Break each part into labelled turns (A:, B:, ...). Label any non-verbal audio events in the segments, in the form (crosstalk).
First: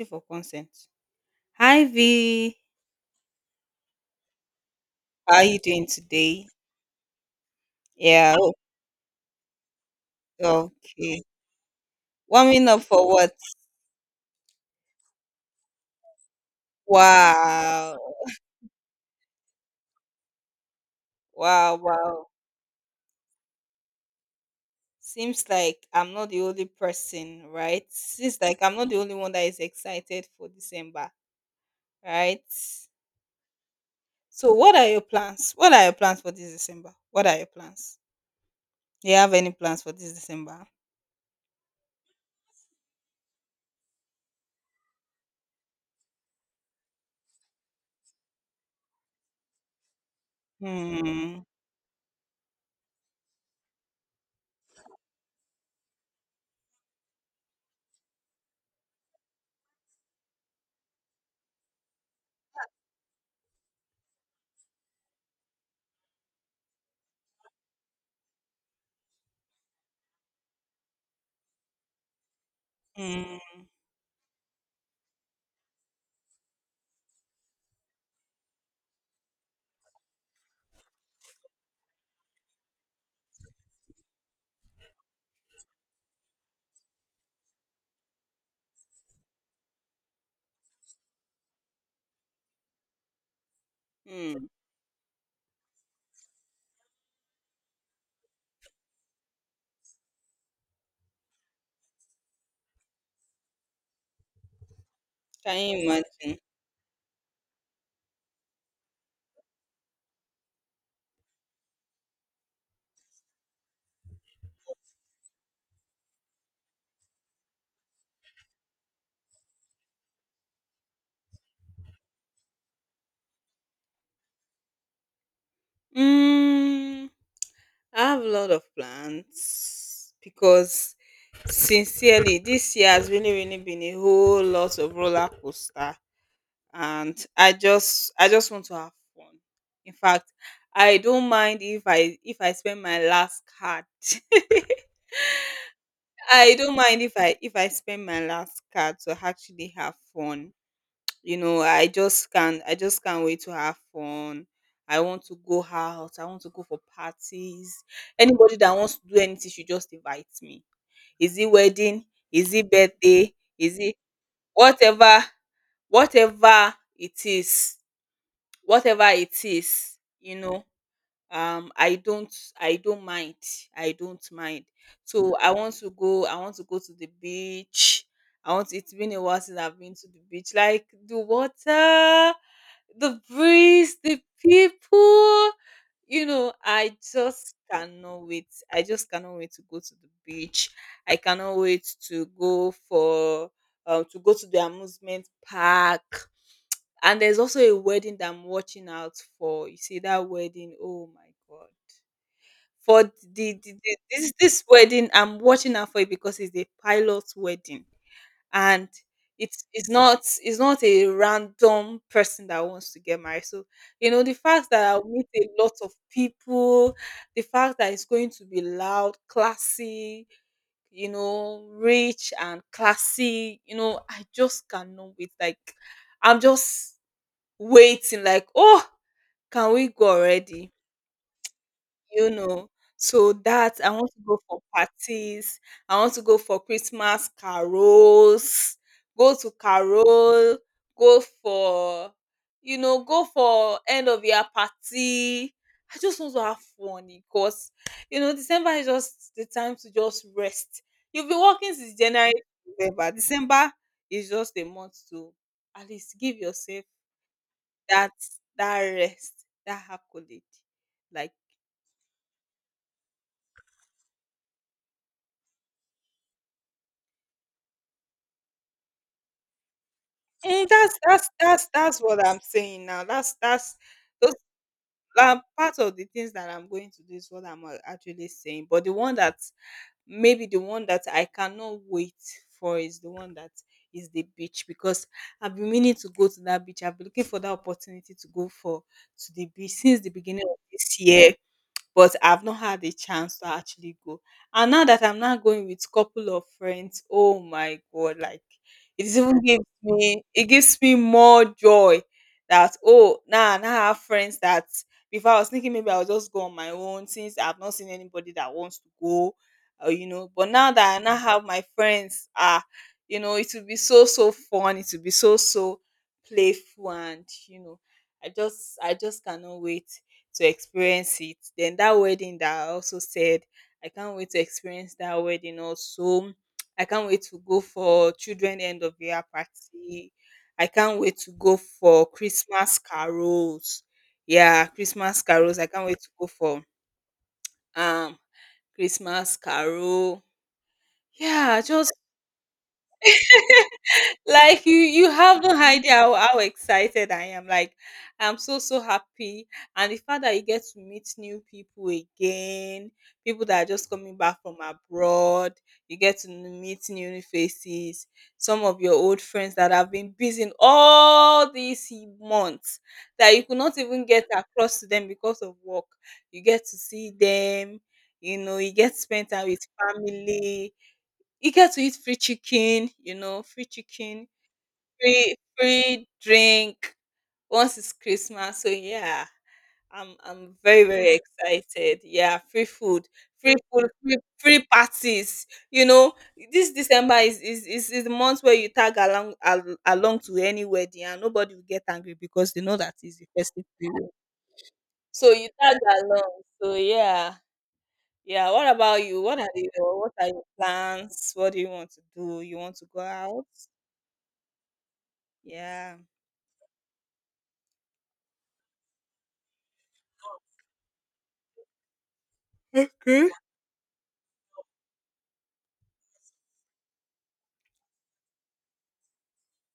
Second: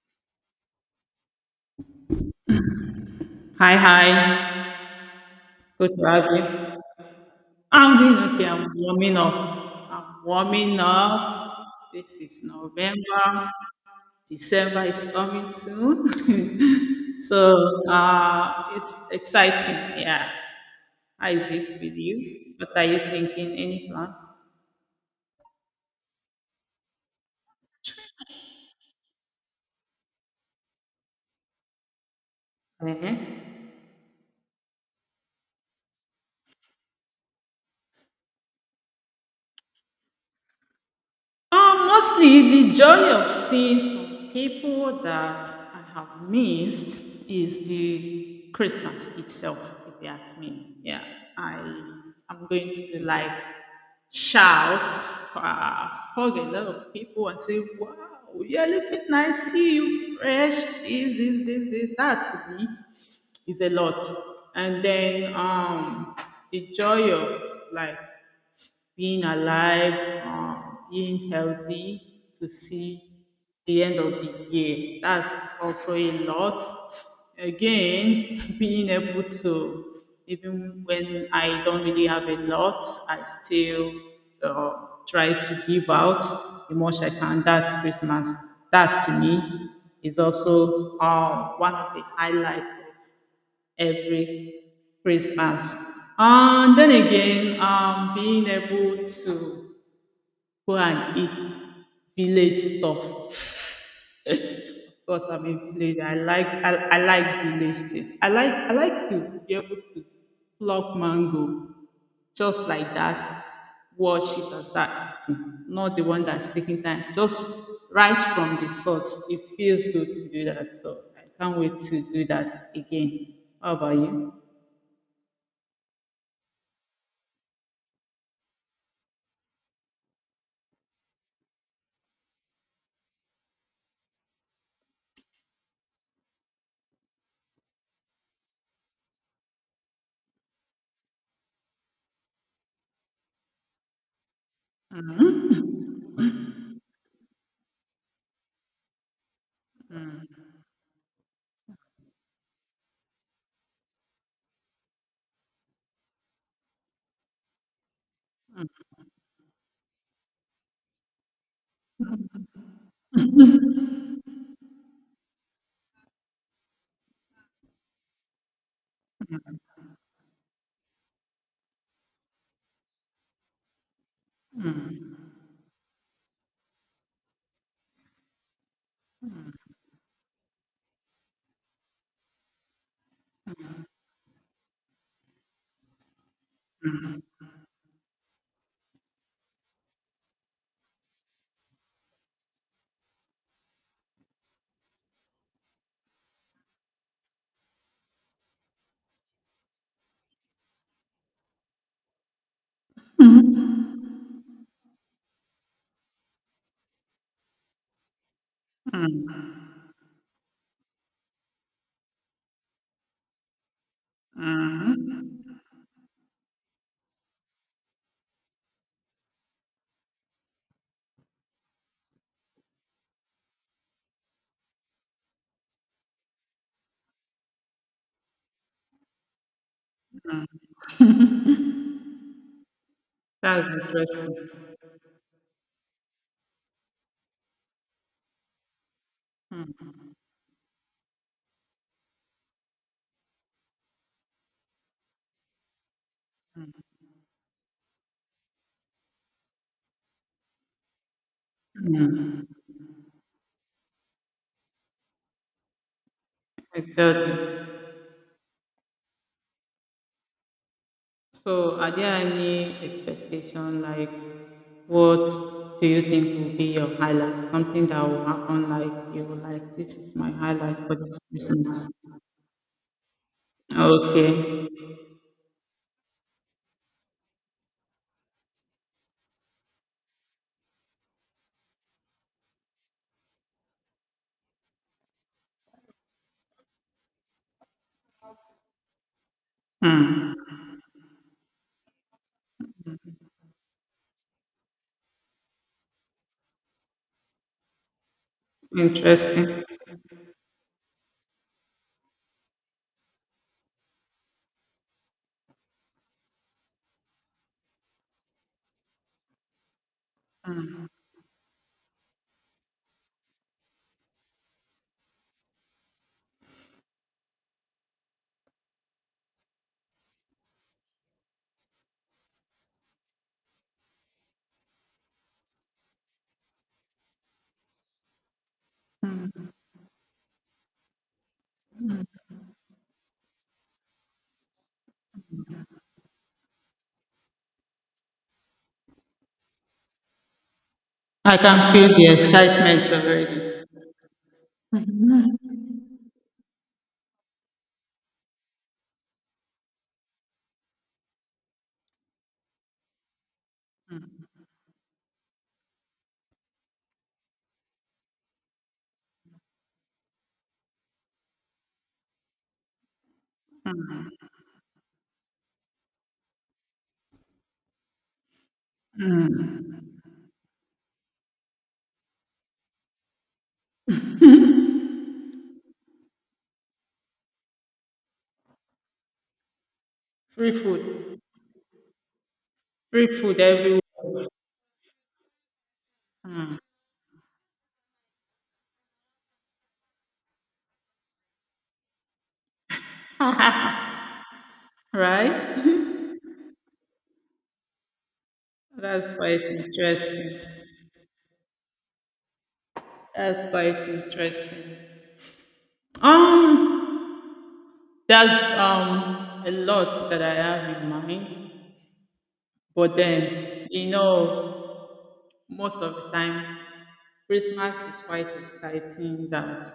A: You for consent. Hi V,
B: Hi, hi.
A: how are you doing
B: Good to have
A: today?
B: you. I'm doing
A: Yeah,
B: okay.
A: o-
B: I'm warming up. I'm warming
A: okay.
B: up. This is
A: Warming up for what?
B: November. December is coming soon. (laughs) so
A: Wow,
B: uh, it's exciting. Yeah. I
A: wow,
B: agree with
A: wow.
B: you. What are you thinking? Any plans?
A: Seems like I'm not the only person, right? Seems like I'm not the only one that is excited for December, right?
B: Uh-huh.
A: So, what are your plans? What are your plans for this December? What are your plans? Do you have any plans for this December?
B: Mostly the joy of seeing some people that I have missed is the Christmas itself, if you ask me. Yeah,
A: Hmm.
B: I am going to shout, uh, hug a lot of people and say, wow, you're looking nice, see you fresh, this, this, this, this. That to me is a lot. And then the joy of like being alive, being healthy to see
A: Hmm.
B: the end of the year. That's also a lot. Again, (laughs) being able to, even when I don't really have a lot, I still uh, try to give out the much I can that Christmas. That to me is also one of the highlights
A: Hmm.
B: every Christmas. And then again, being able to go and eat village stuff because I'm
A: Can
B: a
A: you
B: village. I
A: imagine?
B: like I, I like village things. I like to be able to pluck mango just like that. Watch it and start eating. Not the one that's taking time. Just right from the source. It feels good to do that. So I can't wait to do that again. How about you?
A: Hmm. I have a lot of plans because sincerely this year has really really been a whole lot of roller coaster, and I just want to have fun. In fact, I don't mind if I spend my last card. (laughs) I don't mind if I spend my last card to actually have fun. You know, I just can't wait to have fun. I want to go out. I want to go for parties. Anybody that wants to do anything should just invite me. Is it wedding? Is it birthday? Is it whatever, whatever it is, whatever it is. um i don't I don't mind, I don't mind. So I want to go, I want to go to the beach. I want, it's been a while since I've been to the beach. Like the water, the breeze, the people, you know, I just cannot wait. I just cannot wait to go to the beach. I cannot wait to go for to go to the amusement park. And there's also a wedding that I'm watching out for. You see that wedding? Oh my god! For the this wedding, I'm watching out for it because it's a pilot wedding, and it's not a random person that wants to get married. So you know the fact that I'll meet a lot of people, the fact that it's going to be loud, classy, you know, rich and classy. You know, I just cannot wait. Like I'm just waiting. Like, oh, can we go already? You know. So
B: That's
A: that, I want to go
B: interesting.
A: for parties. I want to go for Christmas carols, go to carol, go for, you know, go for end of year party. I just want to have fun because you know December is just the time to just rest. You've been working since January to November. December is just a month to at least give yourself
B: Exactly.
A: that, that rest, that accolade. Like,
B: So, are there any expectation like what do you think will be your highlight? Something that will happen like you will like this is my
A: eh,
B: highlight for
A: that's
B: this
A: that's that's
B: Christmas.
A: that's what I'm saying now. That's those
B: Okay,
A: part of the things that I'm going to do is what I'm actually saying. But the one that, maybe the one that I cannot wait for, is the one that is the beach because I've been meaning to go to that beach. I've been looking for that opportunity to go for, to the beach since the beginning of this year, but I've not had a chance to actually go. And now that I'm now going with couple of friends, oh my god, like it is even
B: interesting.
A: gives me more joy that, oh, now I have friends, that before I was thinking maybe I'll just go on my own since I've not seen anybody that wants to go, or you know. But now that I now have my friends, ah, you know, it will be so so fun. It will be so so playful, and you know, I just cannot wait to experience it. Then that wedding that I also said, I can't wait to experience that wedding also. I can't wait to go for children end of year party. I can't wait to go for Christmas carols. Yeah, Christmas carols. I can't wait to go for um Christmas carol.
B: I
A: Yeah,
B: can
A: just
B: feel the excitement already.
A: like, you have no idea how excited I am. Like I'm so so happy, and the fact that you get to meet new people again, people that are just coming back from abroad, you get to meet new faces, some of your old friends that have been busy in all these months that you could not even get across to them because of work, you get to see them, you know, you get to spend time with family, you get to eat free chicken, you know, free chicken, free, free drink once it's Christmas. So yeah, I'm
B: Free
A: I'm very very
B: food,
A: excited. Yeah, free
B: free
A: food,
B: food
A: free
B: everywhere,
A: food, free, free parties. You know, this December is the month where you tag along along to any wedding and nobody will get angry because they know that is the festive period. So you tag
B: right?
A: along. So yeah. Yeah, what
B: (laughs)
A: about
B: That's
A: you? What
B: quite
A: are the what are
B: interesting.
A: your plans? What do you want to do? You want to go out?
B: That's quite interesting.
A: Yeah.
B: Um, That's a lot that I have in mind. But
A: Okay.
B: then, you know, most of the time, Christmas is quite exciting that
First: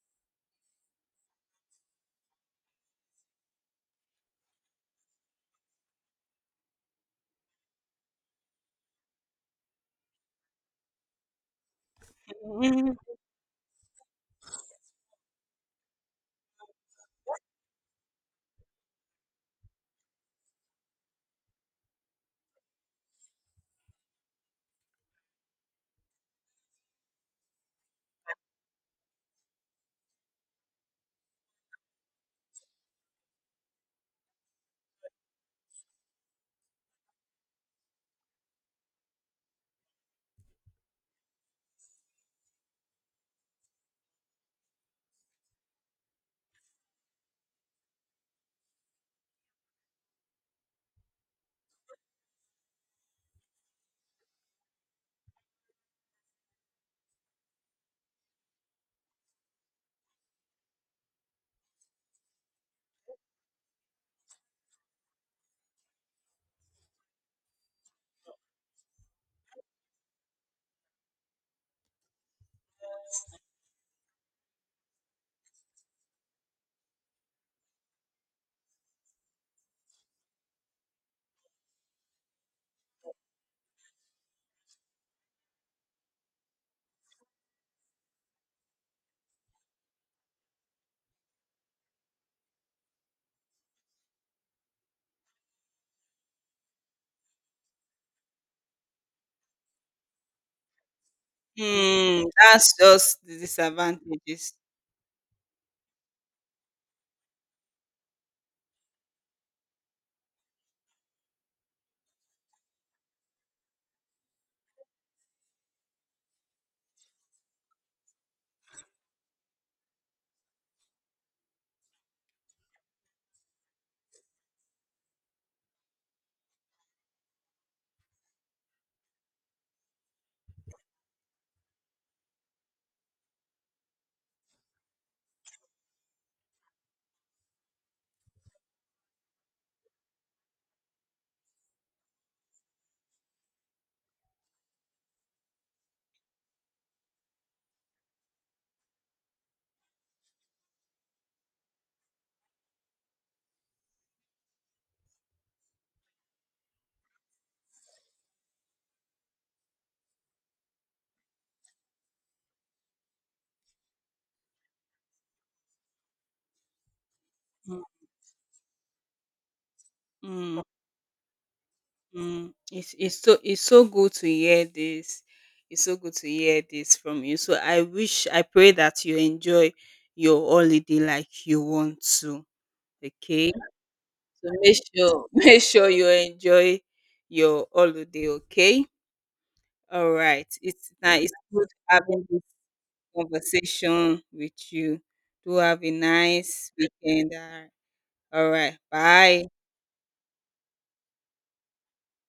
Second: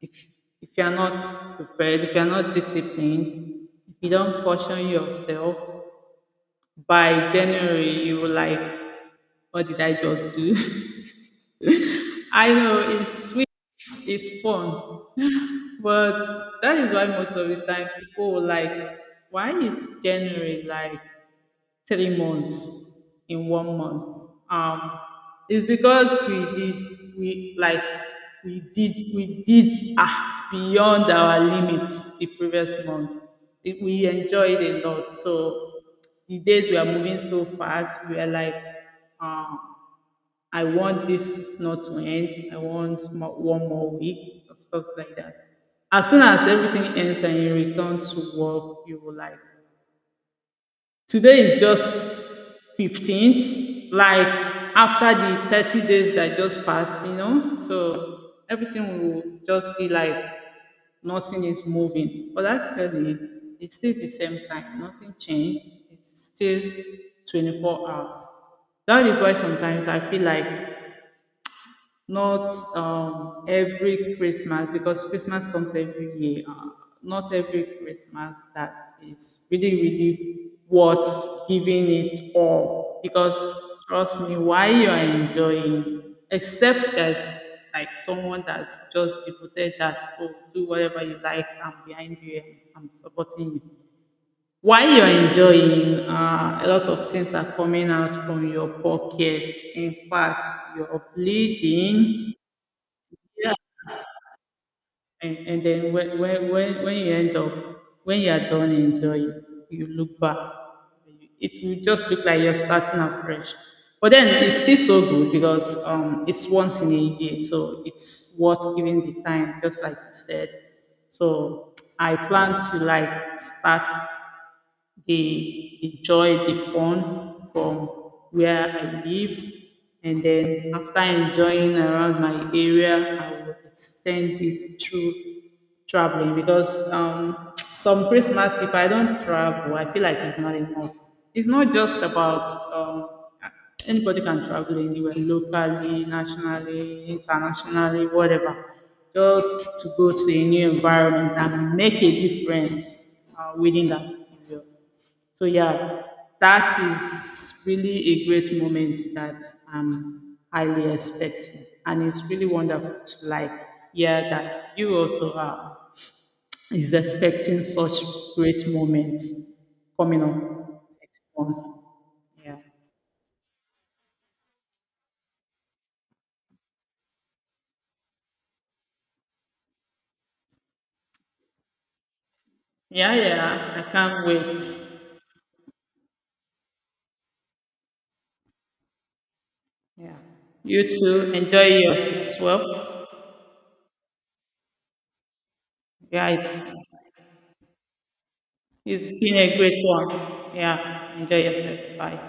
B: if, if you're not prepared, if you're not disciplined, if you don't caution yourself, by January, you were like, what did I just do? (laughs) I know
A: (laughs)
B: it's sweet, it's fun, but that is why most of the time people were like, why is January like 3 months in one month. Um, it's because we did we like we did ah beyond our limits the previous month. It, we enjoyed a lot. So the days we are moving so fast, we are like, um, I want this not to end. I want one more week or stuff like that. As soon as everything ends and you return to work, you will like today is just 15th, like after the 30 days that just passed, you know? So everything will just be like nothing is moving. But actually, it's still the same time. Nothing changed. It's still 24 hours. That is why sometimes I feel like not every Christmas because Christmas comes every year. Not every Christmas that is really, really worth giving it all. Because trust me, while you are enjoying, except there's like someone that's just devoted that oh do whatever you like, I'm behind you, and I'm supporting you. While you're enjoying, a lot of things are coming out from your pockets. In fact, you're
A: Mm,
B: bleeding.
A: that's just the disadvantages.
B: And then when you end up, when you are done enjoying, you look back. It will just look like you're starting afresh. But then it's still so good because it's once in a year, so it's worth giving the time, just like you said. So I plan to like start the joy, the fun from where I live. And then after enjoying around my area, I will extend it through traveling because (tsk) some Christmas, if I don't travel, I feel like it's not enough. It's not just about um, anybody can travel anywhere, locally, nationally, internationally, whatever, just to go to a new environment and make a difference within that area. So yeah, that is really a great moment that I'm highly expecting. And it's really wonderful to like hear that you also are is expecting
A: Mm,
B: such great moments coming
A: mm,
B: up next month.
A: mm.
B: Yeah.
A: It's so good to hear this. It's so good to hear this from you. So I wish, I pray that you enjoy your holiday like you want to.
B: Yeah,
A: Okay.
B: yeah. I can't
A: So
B: wait.
A: make sure (laughs) make sure you enjoy your holiday. Okay. All
B: Yeah.
A: right.
B: You
A: It's nice. It's
B: too. Enjoy
A: good
B: yourself
A: having
B: as
A: this
B: well.
A: conversation with you. Do have a
B: Yeah.
A: nice weekend. All right.
B: It's been
A: Bye.
B: a great one. Yeah. Enjoy yourself. Bye.